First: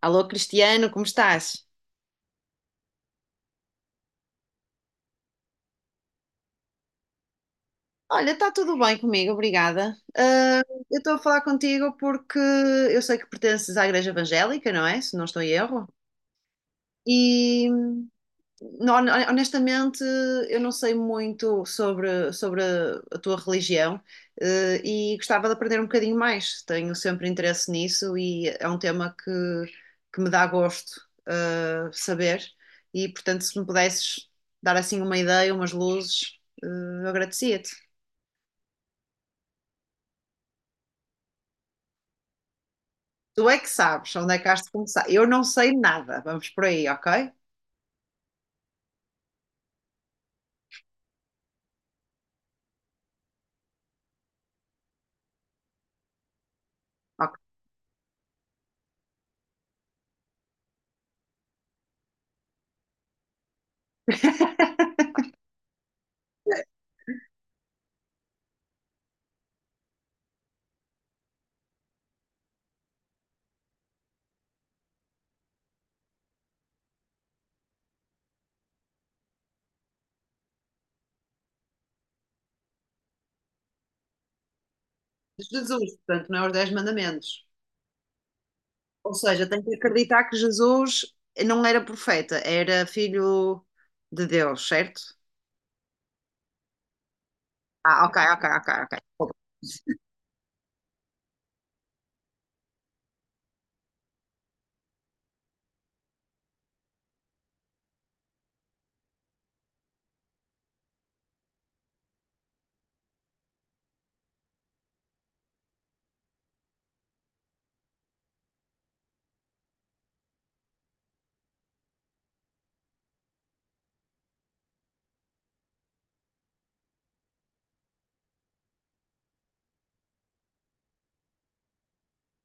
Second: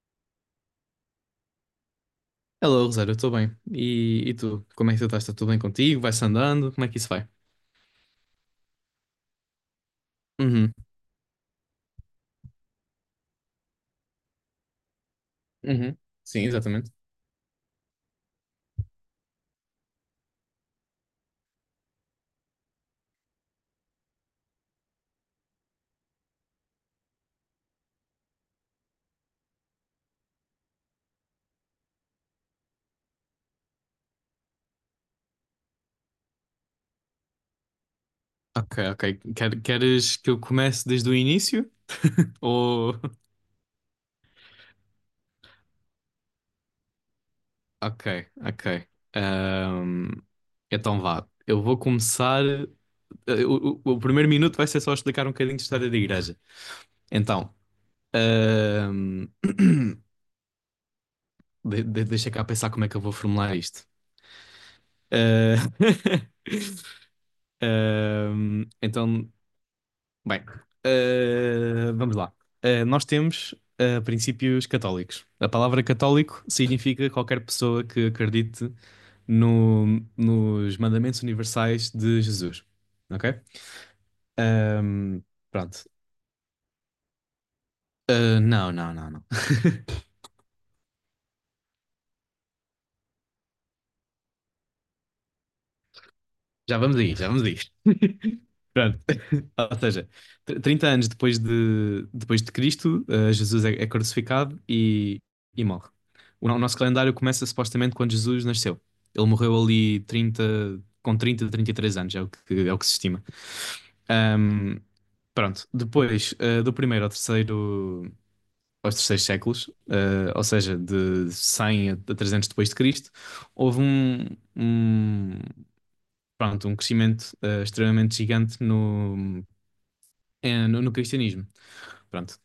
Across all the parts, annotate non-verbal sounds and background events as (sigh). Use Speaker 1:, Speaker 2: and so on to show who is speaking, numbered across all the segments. Speaker 1: Alô, Cristiano, como estás?
Speaker 2: Hello, Rosário, eu estou bem. E tu? Como é que tu estás? Está tudo bem contigo? Vai-se andando? Como é que isso vai?
Speaker 1: Olha, está tudo bem comigo, obrigada.
Speaker 2: Uhum.
Speaker 1: Eu estou a falar contigo porque eu sei que pertences à Igreja Evangélica, não é? Se não estou em erro.
Speaker 2: Uhum. Sim, exatamente.
Speaker 1: E honestamente, eu não sei muito sobre a tua religião, e gostava de aprender um bocadinho mais. Tenho sempre interesse nisso e é um tema que me dá gosto, saber. E, portanto, se me pudesses dar assim uma ideia, umas luzes, eu agradecia-te.
Speaker 2: Ok, ok. Queres que eu comece desde o início? (laughs) Ou.
Speaker 1: Tu é que sabes onde é que has de começar. Eu não sei nada. Vamos por aí, ok?
Speaker 2: Ok, ok. Ahm, Então vá. Eu vou começar. O primeiro minuto vai ser só explicar um bocadinho de história da igreja.
Speaker 1: Ok.
Speaker 2: Então. ahm, (clears throat) deixa cá pensar como é que eu vou formular isto.
Speaker 1: (laughs)
Speaker 2: Eh, (laughs) então, bem, vamos lá. Nós temos princípios católicos. A palavra católico significa qualquer pessoa que acredite nos mandamentos universais de Jesus. Ok? Ahm,
Speaker 1: Jesus,
Speaker 2: pronto.
Speaker 1: portanto, não é os 10 mandamentos.
Speaker 2: Não, não, não,
Speaker 1: Ou
Speaker 2: não.
Speaker 1: seja, tem que
Speaker 2: (laughs)
Speaker 1: acreditar que Jesus não era profeta, era filho de Deus, certo?
Speaker 2: Já vamos aí, já vamos aí.
Speaker 1: Ah, ok,
Speaker 2: (laughs)
Speaker 1: ok, ok, ok.
Speaker 2: Pronto. (laughs) Ou seja, 30 anos depois depois de Cristo, Jesus é crucificado e morre. O, no- O nosso calendário começa supostamente quando Jesus nasceu. Ele morreu ali 30 com trinta e três anos, é o que se estima. Ahm, pronto. Depois, do primeiro ao terceiro, aos terceiros séculos, ou seja, de 100 a 300 depois de Cristo, houve um, um- pronto, um crescimento extremamente gigante no, no cristianismo. Pronto.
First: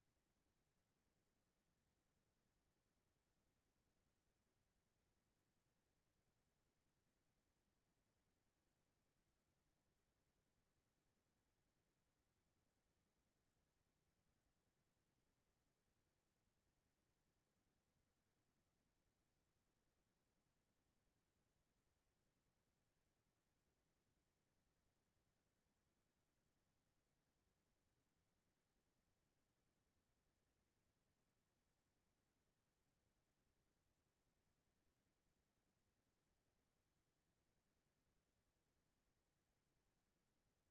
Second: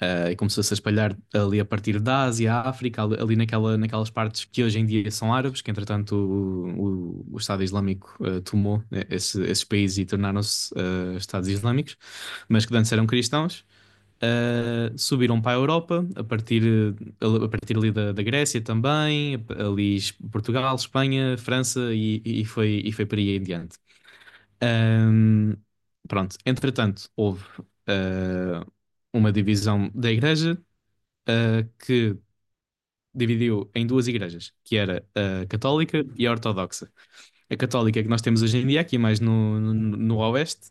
Speaker 2: E começou-se a espalhar ali a partir da Ásia, África, ali, ali naquela, naquelas partes que hoje em dia são árabes, que entretanto o Estado Islâmico tomou esses países e tornaram-se Estados Islâmicos, mas que antes eram cristãos. Subiram para a Europa a partir ali da Grécia também, Portugal, Espanha, França e foi por aí em diante. Ahm, pronto, entretanto, houve ah, uma divisão da igreja que dividiu em duas igrejas, que era a católica e a ortodoxa. A católica que nós temos hoje em dia, aqui mais no, no oeste,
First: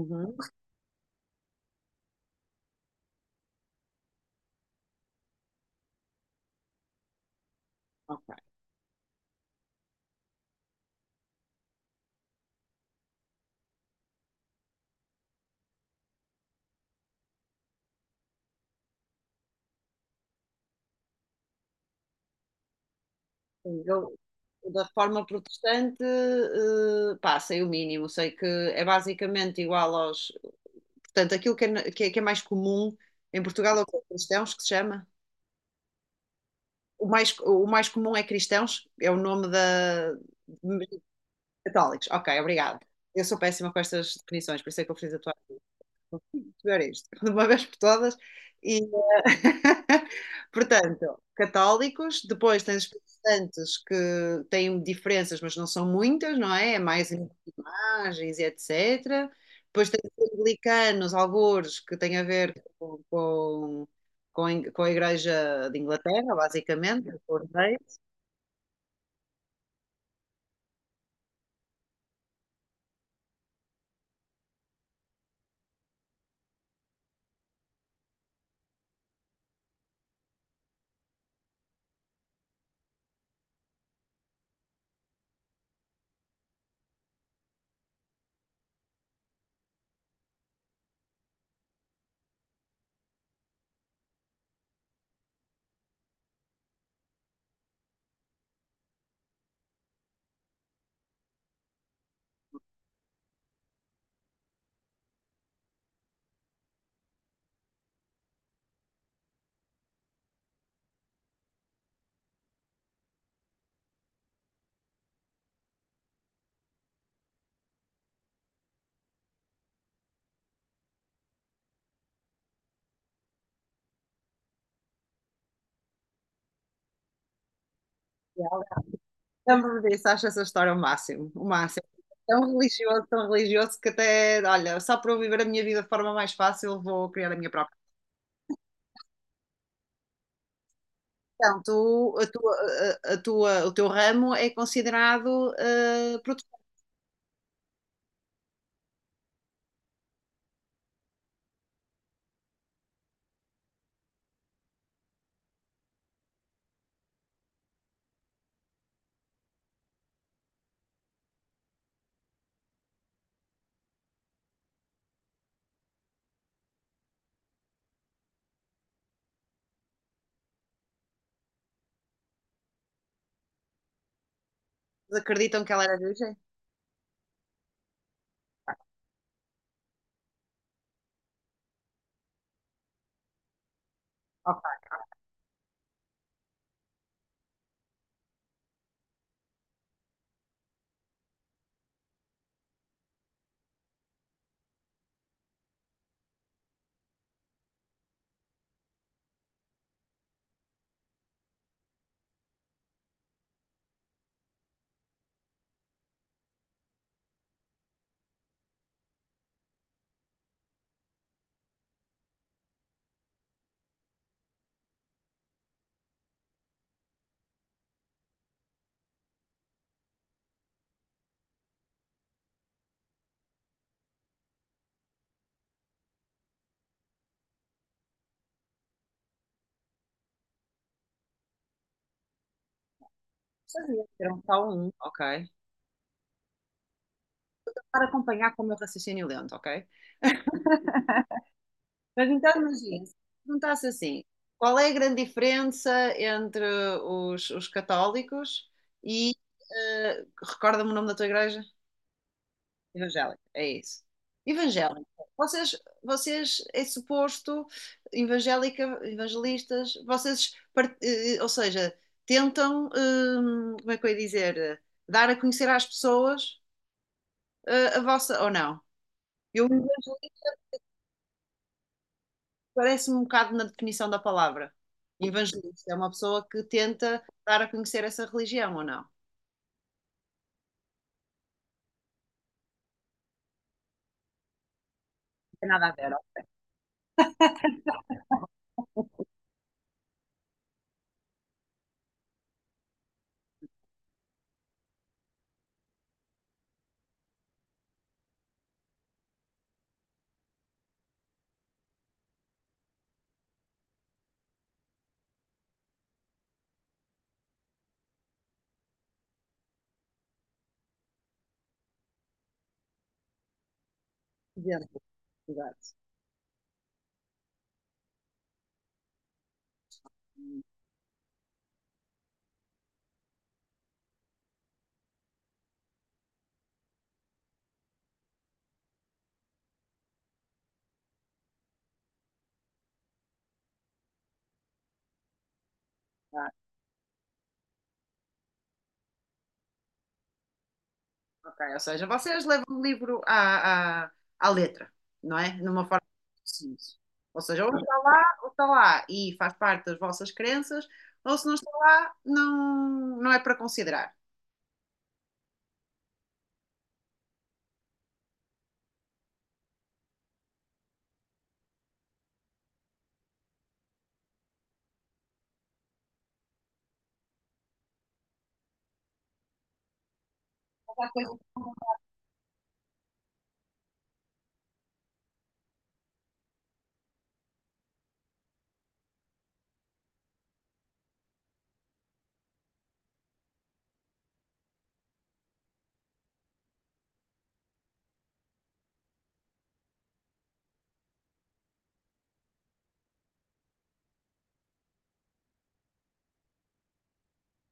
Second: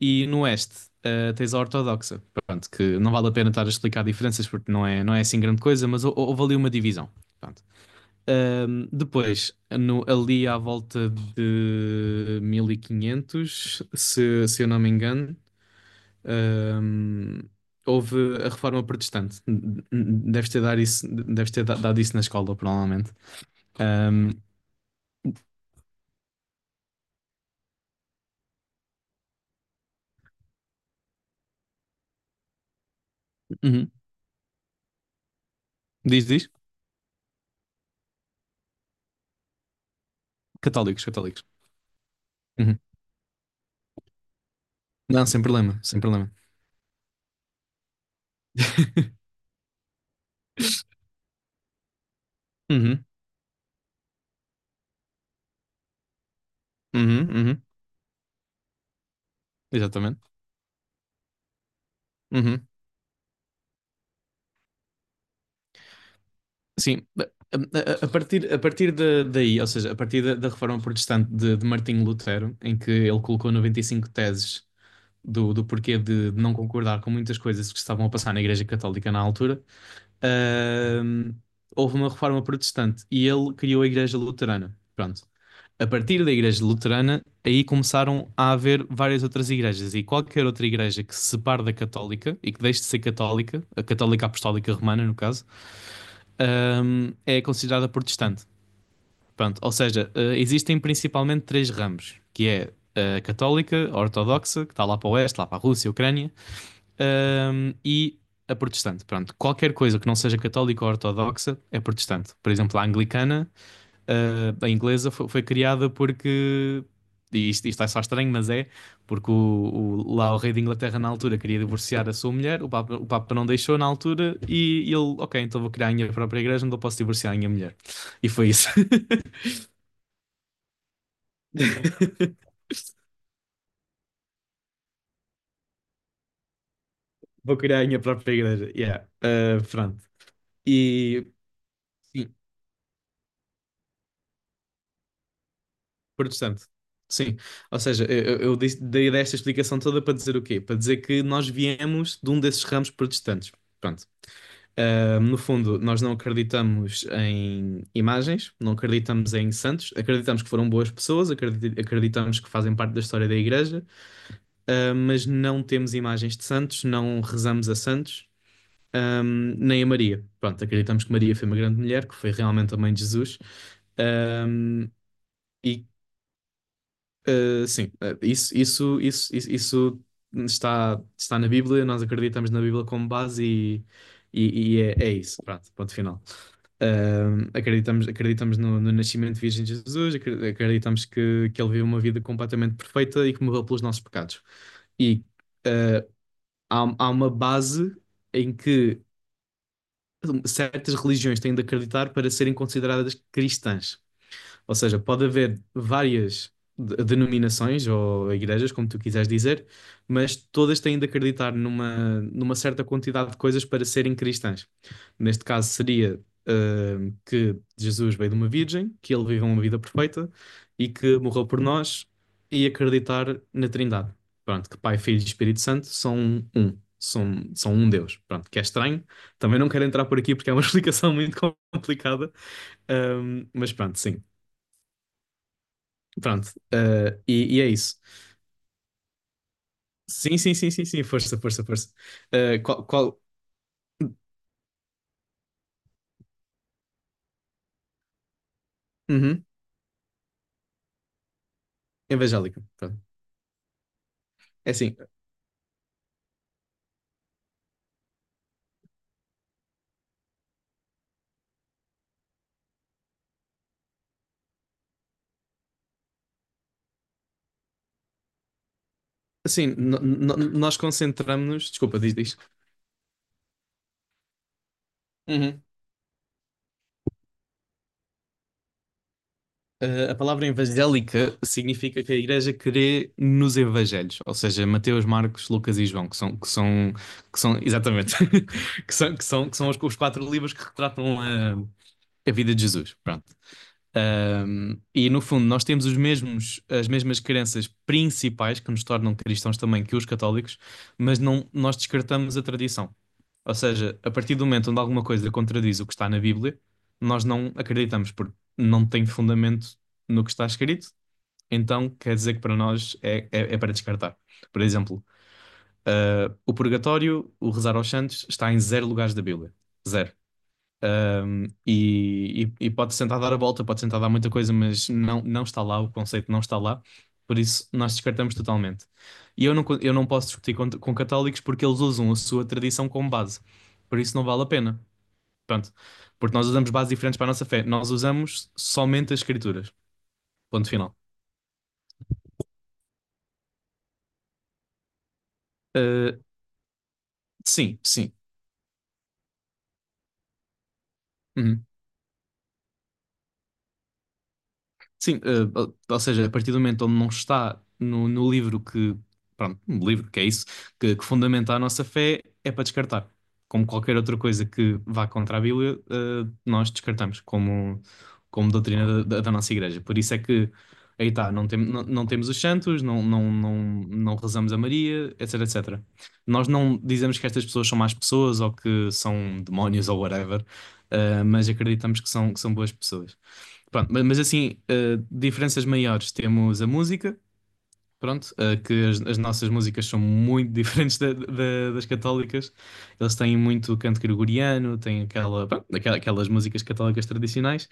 Speaker 2: e no oeste tens a ortodoxa. Pronto, que não vale a pena estar a explicar diferenças porque não é, não é assim grande coisa, mas houve ali uma divisão. Pronto.
Speaker 1: Ok.
Speaker 2: Depois, ali à volta de 1500 se, se eu não me engano, ahm, houve a reforma protestante. Deves ter dado isso, deves ter dado isso na escola, provavelmente.
Speaker 1: Eu,
Speaker 2: Ahm,
Speaker 1: da reforma protestante, pá, sei o mínimo, sei que é basicamente igual aos. Portanto, aquilo que que que é mais comum em Portugal é o
Speaker 2: uhum.
Speaker 1: que é cristãos, que se chama.
Speaker 2: Diz, diz?
Speaker 1: O mais comum é cristãos, é o nome da.
Speaker 2: Católicos, católicos.
Speaker 1: Católicos, ok, obrigada.
Speaker 2: Uhum.
Speaker 1: Eu sou péssima com estas definições, por isso é que eu fiz a
Speaker 2: Não,
Speaker 1: tua
Speaker 2: sem problema, sem problema.
Speaker 1: melhor isto, (laughs) de uma vez por todas. E,
Speaker 2: (laughs)
Speaker 1: (laughs) portanto, católicos, depois tens
Speaker 2: Uhum,
Speaker 1: protestantes que têm diferenças, mas não são muitas, não é? É mais
Speaker 2: uhum, uhum.
Speaker 1: imagens e etc. Depois tens
Speaker 2: Exatamente.
Speaker 1: anglicanos, algures que têm a ver
Speaker 2: Uhum.
Speaker 1: com, com, com a Igreja de Inglaterra,
Speaker 2: Sim,
Speaker 1: basicamente,
Speaker 2: a,
Speaker 1: com reis.
Speaker 2: a partir daí, ou seja, a partir da, da reforma protestante de Martinho Lutero, em que ele colocou 95 teses do, do porquê de não concordar com muitas coisas que estavam a passar na Igreja Católica na altura, ahm, houve uma reforma protestante e ele criou a Igreja Luterana. Pronto. A partir da Igreja Luterana, aí começaram a haver várias outras igrejas e qualquer outra igreja que se separe da católica e que deixe de ser católica, a católica apostólica romana, no caso é considerada protestante. Pronto, ou seja, existem principalmente três ramos, que é a católica, a ortodoxa, que está lá para o oeste, lá para a Rússia, a Ucrânia, e a protestante. Pronto, qualquer coisa que não seja católica ou ortodoxa é protestante. Por exemplo, a anglicana a inglesa foi, foi criada porque. E isto é só estranho, mas é porque lá o rei de Inglaterra na altura queria divorciar a sua mulher, o Papa não deixou na altura e ele, ok, então vou criar a minha própria igreja onde eu posso divorciar a minha mulher. E foi isso.
Speaker 1: Lembro-me disso, acho essa história o máximo, o máximo.
Speaker 2: (laughs)
Speaker 1: Tão religioso que até, olha, só para eu viver a minha vida de forma mais fácil, vou criar a minha
Speaker 2: Vou
Speaker 1: própria.
Speaker 2: criar a minha própria igreja. Yeah. Ah, pronto. E
Speaker 1: Então,
Speaker 2: sim,
Speaker 1: a tua, o teu ramo é considerado protestante.
Speaker 2: protestante. Sim. Ou seja, eu, eu dei desta explicação toda para dizer o quê? Para dizer que nós viemos de um desses ramos protestantes. Pronto. No fundo, nós não acreditamos em imagens, não acreditamos em santos, acreditamos que foram boas pessoas, acreditamos que fazem parte da história da Igreja, mas não temos imagens de santos, não rezamos a santos, nem a Maria. Pronto, acreditamos que Maria foi uma grande mulher, que foi realmente a mãe de Jesus, um,
Speaker 1: Acreditam que ela
Speaker 2: e
Speaker 1: era virgem?
Speaker 2: sim, isso, isso, isso, isso, isso está, está na Bíblia, nós acreditamos na Bíblia como base
Speaker 1: Ok,
Speaker 2: e é, é isso, pronto, ponto final. Acreditamos, acreditamos no, no nascimento virgem de Jesus, acreditamos que ele viveu uma vida completamente perfeita e que morreu pelos nossos pecados. E uh, Há, há uma base em que certas religiões têm de acreditar para serem consideradas cristãs. Ou seja, pode haver várias denominações ou igrejas, como tu quiseres dizer, mas todas têm de acreditar numa, numa certa quantidade de coisas para serem cristãs. Neste caso, seria, que Jesus veio de uma virgem, que ele viveu uma vida perfeita e que morreu por nós e acreditar na Trindade. Pronto, que Pai, Filho e Espírito Santo são um. São, são um Deus. Pronto, que é estranho. Também não quero entrar por aqui porque é uma (laughs) explicação muito complicada. Mas pronto,
Speaker 1: sabia,
Speaker 2: sim.
Speaker 1: eram só um, ok.
Speaker 2: Pronto, e é isso.
Speaker 1: Para acompanhar com o meu raciocínio lento, ok?
Speaker 2: Sim, sim, sim, sim, sim, força, força, força.
Speaker 1: Mas então,
Speaker 2: Qual,
Speaker 1: imagina, se
Speaker 2: qual...
Speaker 1: perguntasse assim, qual é a grande diferença entre os católicos e,
Speaker 2: Uhum,
Speaker 1: recorda-me o nome da tua igreja?
Speaker 2: evangélica, pronto.
Speaker 1: Evangélica, é isso.
Speaker 2: É assim,
Speaker 1: Evangélica. Vocês, vocês, é suposto, evangélica, evangelistas, vocês, ou seja, tentam, como é que eu ia dizer, dar a conhecer às pessoas, a vossa, ou não? Eu
Speaker 2: assim,
Speaker 1: evangelho
Speaker 2: nós concentramos-nos, desculpa, diz, diz.
Speaker 1: parece-me um bocado na definição da palavra.
Speaker 2: Uhum.
Speaker 1: Evangelista é uma pessoa que tenta dar a conhecer essa religião, ou não? Não
Speaker 2: A palavra evangélica significa que a igreja crê nos evangelhos, ou seja, Mateus, Marcos,
Speaker 1: tem
Speaker 2: Lucas
Speaker 1: nada
Speaker 2: e
Speaker 1: a
Speaker 2: João,
Speaker 1: ver,
Speaker 2: que
Speaker 1: ó.
Speaker 2: são, que são, que são, exatamente, (laughs) que são, que são, que são os quatro livros que retratam a vida de Jesus, pronto. E no fundo, nós temos os mesmos, as mesmas crenças principais que nos tornam cristãos também que os católicos, mas não, nós descartamos a tradição. Ou seja, a partir do momento onde alguma coisa contradiz o que está na Bíblia, nós não acreditamos porque não tem fundamento no que está escrito, então quer dizer que para nós é, é, é para descartar. Por
Speaker 1: Exemplo,
Speaker 2: exemplo,
Speaker 1: exato.
Speaker 2: o purgatório, o rezar aos santos, está em zero lugares da Bíblia. Zero.
Speaker 1: Hum,
Speaker 2: E pode tentar dar a volta, pode tentar dar muita coisa, mas não, não está lá, o conceito não está lá, por isso nós descartamos totalmente. E eu não, eu não posso discutir com católicos porque eles usam a sua tradição como base, por isso não vale a pena. Pronto, porque nós
Speaker 1: tá.
Speaker 2: usamos bases diferentes para a nossa fé, nós usamos somente as escrituras. Ponto final.
Speaker 1: Ok, ou seja, vocês levam o livro à letra, não é? Numa forma
Speaker 2: Uh,
Speaker 1: simples. Ou seja,
Speaker 2: sim, sim.
Speaker 1: ou está lá e faz parte das vossas crenças, ou se não
Speaker 2: Uhum.
Speaker 1: está lá, não é para considerar.
Speaker 2: Sim, ou seja, a partir do momento onde não está no, no livro que, pronto, no livro que é isso, que fundamenta a nossa fé, é para descartar. Como qualquer outra coisa que vá contra a Bíblia, nós descartamos como, como doutrina da, da nossa igreja. Por isso é que, aí está, não, tem, não, não temos os santos, não, não, não, não rezamos a Maria, etc, etc. Nós não dizemos que estas pessoas são más pessoas ou que são demónios ou whatever, mas acreditamos que são boas pessoas. Pronto, mas assim, diferenças maiores temos a música, pronto, que as nossas músicas são muito (laughs) diferentes das católicas. Eles têm muito canto gregoriano, têm aquela, pronto, aquelas músicas católicas tradicionais.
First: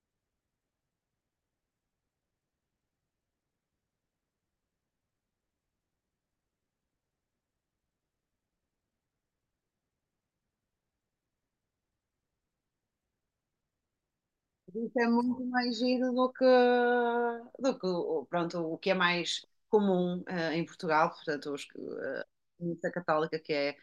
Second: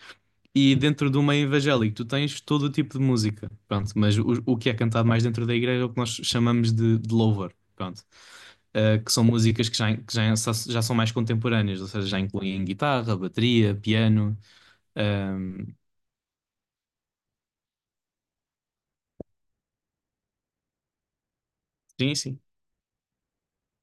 Speaker 2: E dentro do meio evangélico, tu tens todo o tipo de música, pronto, mas o que é cantado mais dentro da igreja é o que nós chamamos de louvor, pronto. Que são músicas que já, já são mais contemporâneas, ou seja, já incluem guitarra, bateria, piano.
Speaker 1: Isso é muito
Speaker 2: ahm,
Speaker 1: mais giro do que pronto, o que é mais comum em Portugal, portanto,
Speaker 2: sim, sim.
Speaker 1: a missa católica que é,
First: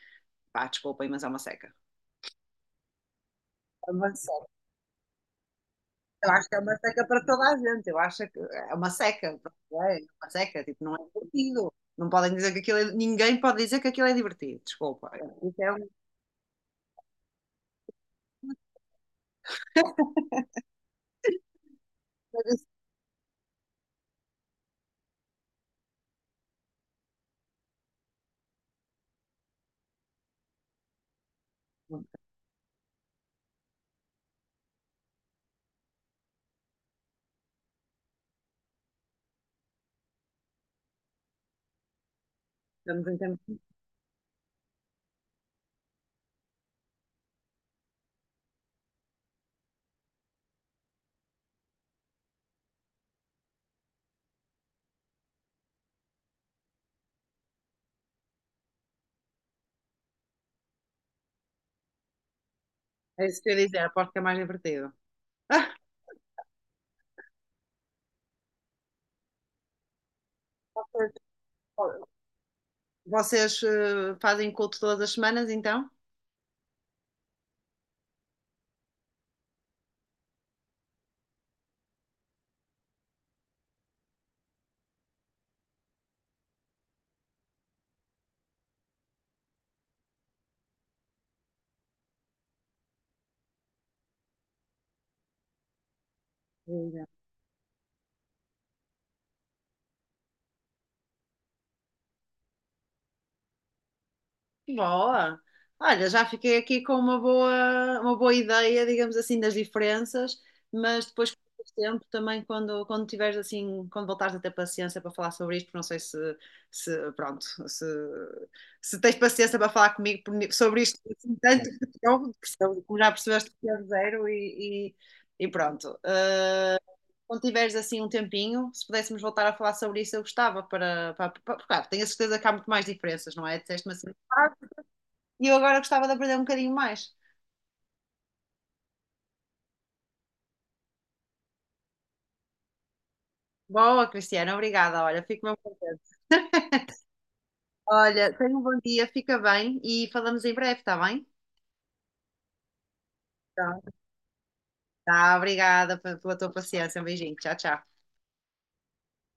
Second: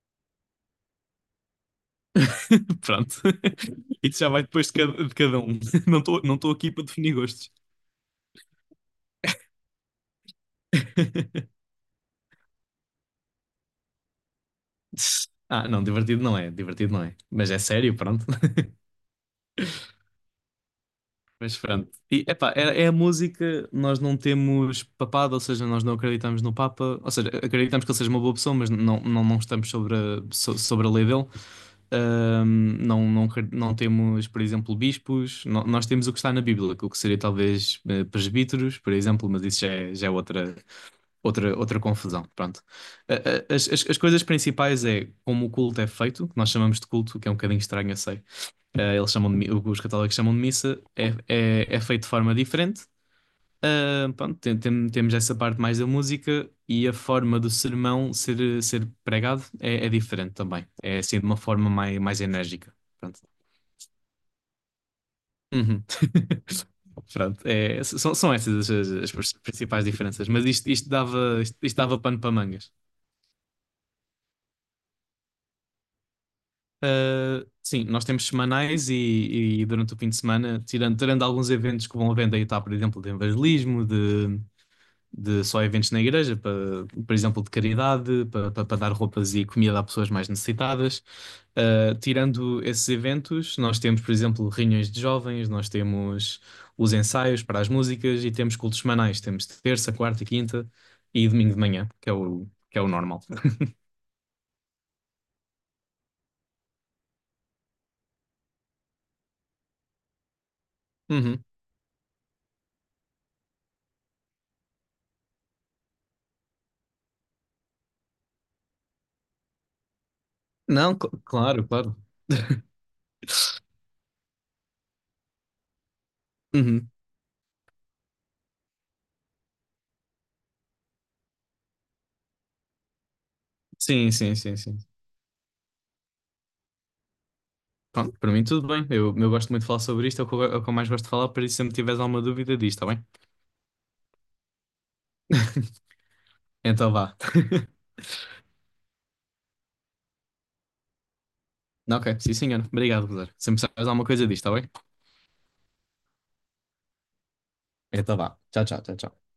Speaker 1: pá, desculpem, mas é uma seca.
Speaker 2: (laughs) Pronto. (laughs) Isso
Speaker 1: Mas
Speaker 2: já vai depois de cada um. (laughs) Não estou
Speaker 1: eu
Speaker 2: não
Speaker 1: acho
Speaker 2: estou
Speaker 1: que é
Speaker 2: aqui
Speaker 1: uma
Speaker 2: para
Speaker 1: seca
Speaker 2: definir
Speaker 1: para toda
Speaker 2: gostos.
Speaker 1: a gente. Eu acho que é uma seca. Pronto, é uma seca, tipo, não é
Speaker 2: (laughs)
Speaker 1: divertido. Não podem dizer que aquilo é... Ninguém pode dizer que aquilo é divertido. Desculpa. Isso
Speaker 2: Ah,
Speaker 1: é
Speaker 2: não,
Speaker 1: uma
Speaker 2: divertido não é, divertido não é. Mas é sério, pronto. (laughs) Mas pronto. E epá,
Speaker 1: coisa
Speaker 2: é, é a música, nós não temos papado, ou seja, nós não acreditamos no Papa, ou seja, acreditamos que ele seja uma boa pessoa, mas não, não, não estamos sobre a, sobre a lei dele.
Speaker 1: assim.
Speaker 2: Não, não, não temos, por exemplo, bispos. Nós temos o que está na Bíblia, o que seria talvez presbíteros, por exemplo, mas isso já é outra, outra, outra confusão, pronto.
Speaker 1: Estamos em tempo.
Speaker 2: As, as, as coisas principais é como o culto é feito, que nós chamamos de culto, que é um bocadinho estranho, eu sei. Eles chamam de, os católicos chamam de missa, é, é, é feito de forma diferente. Ah, pronto, temos essa parte mais da música e a forma do sermão ser, ser pregado é, é diferente também. É assim de uma forma mais, mais enérgica. Pronto.
Speaker 1: É isso que eu ia dizer. Aposto que é mais divertido.
Speaker 2: Uhum. (laughs) Pronto, é, são, são essas as, as principais diferenças, mas
Speaker 1: Vocês
Speaker 2: isto, isto dava pano para mangas.
Speaker 1: vocês, fazem culto todas as semanas, então?
Speaker 2: Sim, nós temos semanais e durante o fim de semana, tirando, tirando alguns eventos que vão havendo aí, tá, por exemplo, de evangelismo, de só eventos na igreja, por exemplo, de caridade, para dar roupas e comida a pessoas mais necessitadas. Tirando esses eventos, nós temos, por exemplo, reuniões de jovens, nós temos os ensaios para as músicas e temos cultos semanais, temos de terça, quarta e quinta e domingo de manhã, que é o normal. (laughs)
Speaker 1: Boa! Olha, já fiquei aqui com uma boa ideia, digamos assim, das diferenças, mas depois,
Speaker 2: Uhum.
Speaker 1: com o tempo, também quando tiveres assim, quando voltares a ter paciência para falar sobre isto, porque não sei se, se pronto, se tens paciência para falar comigo sobre
Speaker 2: Não,
Speaker 1: isto, assim, tanto
Speaker 2: claro,
Speaker 1: que
Speaker 2: claro.
Speaker 1: eu, como já percebeste, que é zero e pronto. Ah,
Speaker 2: Uhum.
Speaker 1: quando tiveres assim um tempinho, se pudéssemos voltar a falar sobre isso, eu gostava para- porque, claro, tenho a certeza que há muito mais diferenças, não é? Disseste-me assim.
Speaker 2: Sim, sim,
Speaker 1: "Ah,
Speaker 2: sim, sim.
Speaker 1: e eu agora gostava de aprender um bocadinho mais.
Speaker 2: Pronto, para mim tudo bem. Eu gosto muito de falar sobre isto, é o que eu, é o que eu mais gosto de falar, por isso se sempre tiveres alguma dúvida diz, está bem?
Speaker 1: Boa, Cristiana, obrigada. Olha, fico mesmo contente.
Speaker 2: Então vá. (laughs)
Speaker 1: Olha, tenha um bom dia, fica bem e falamos em breve, está bem?
Speaker 2: Ok, sim senhor. Obrigado, Rosário. Sempre
Speaker 1: Tá.
Speaker 2: sabes alguma coisa disto, está bem?
Speaker 1: Tá, obrigada pela tua paciência. Um beijinho. Tchau, tchau.
Speaker 2: Então vá. Tchau, tchau, tchau, tchau.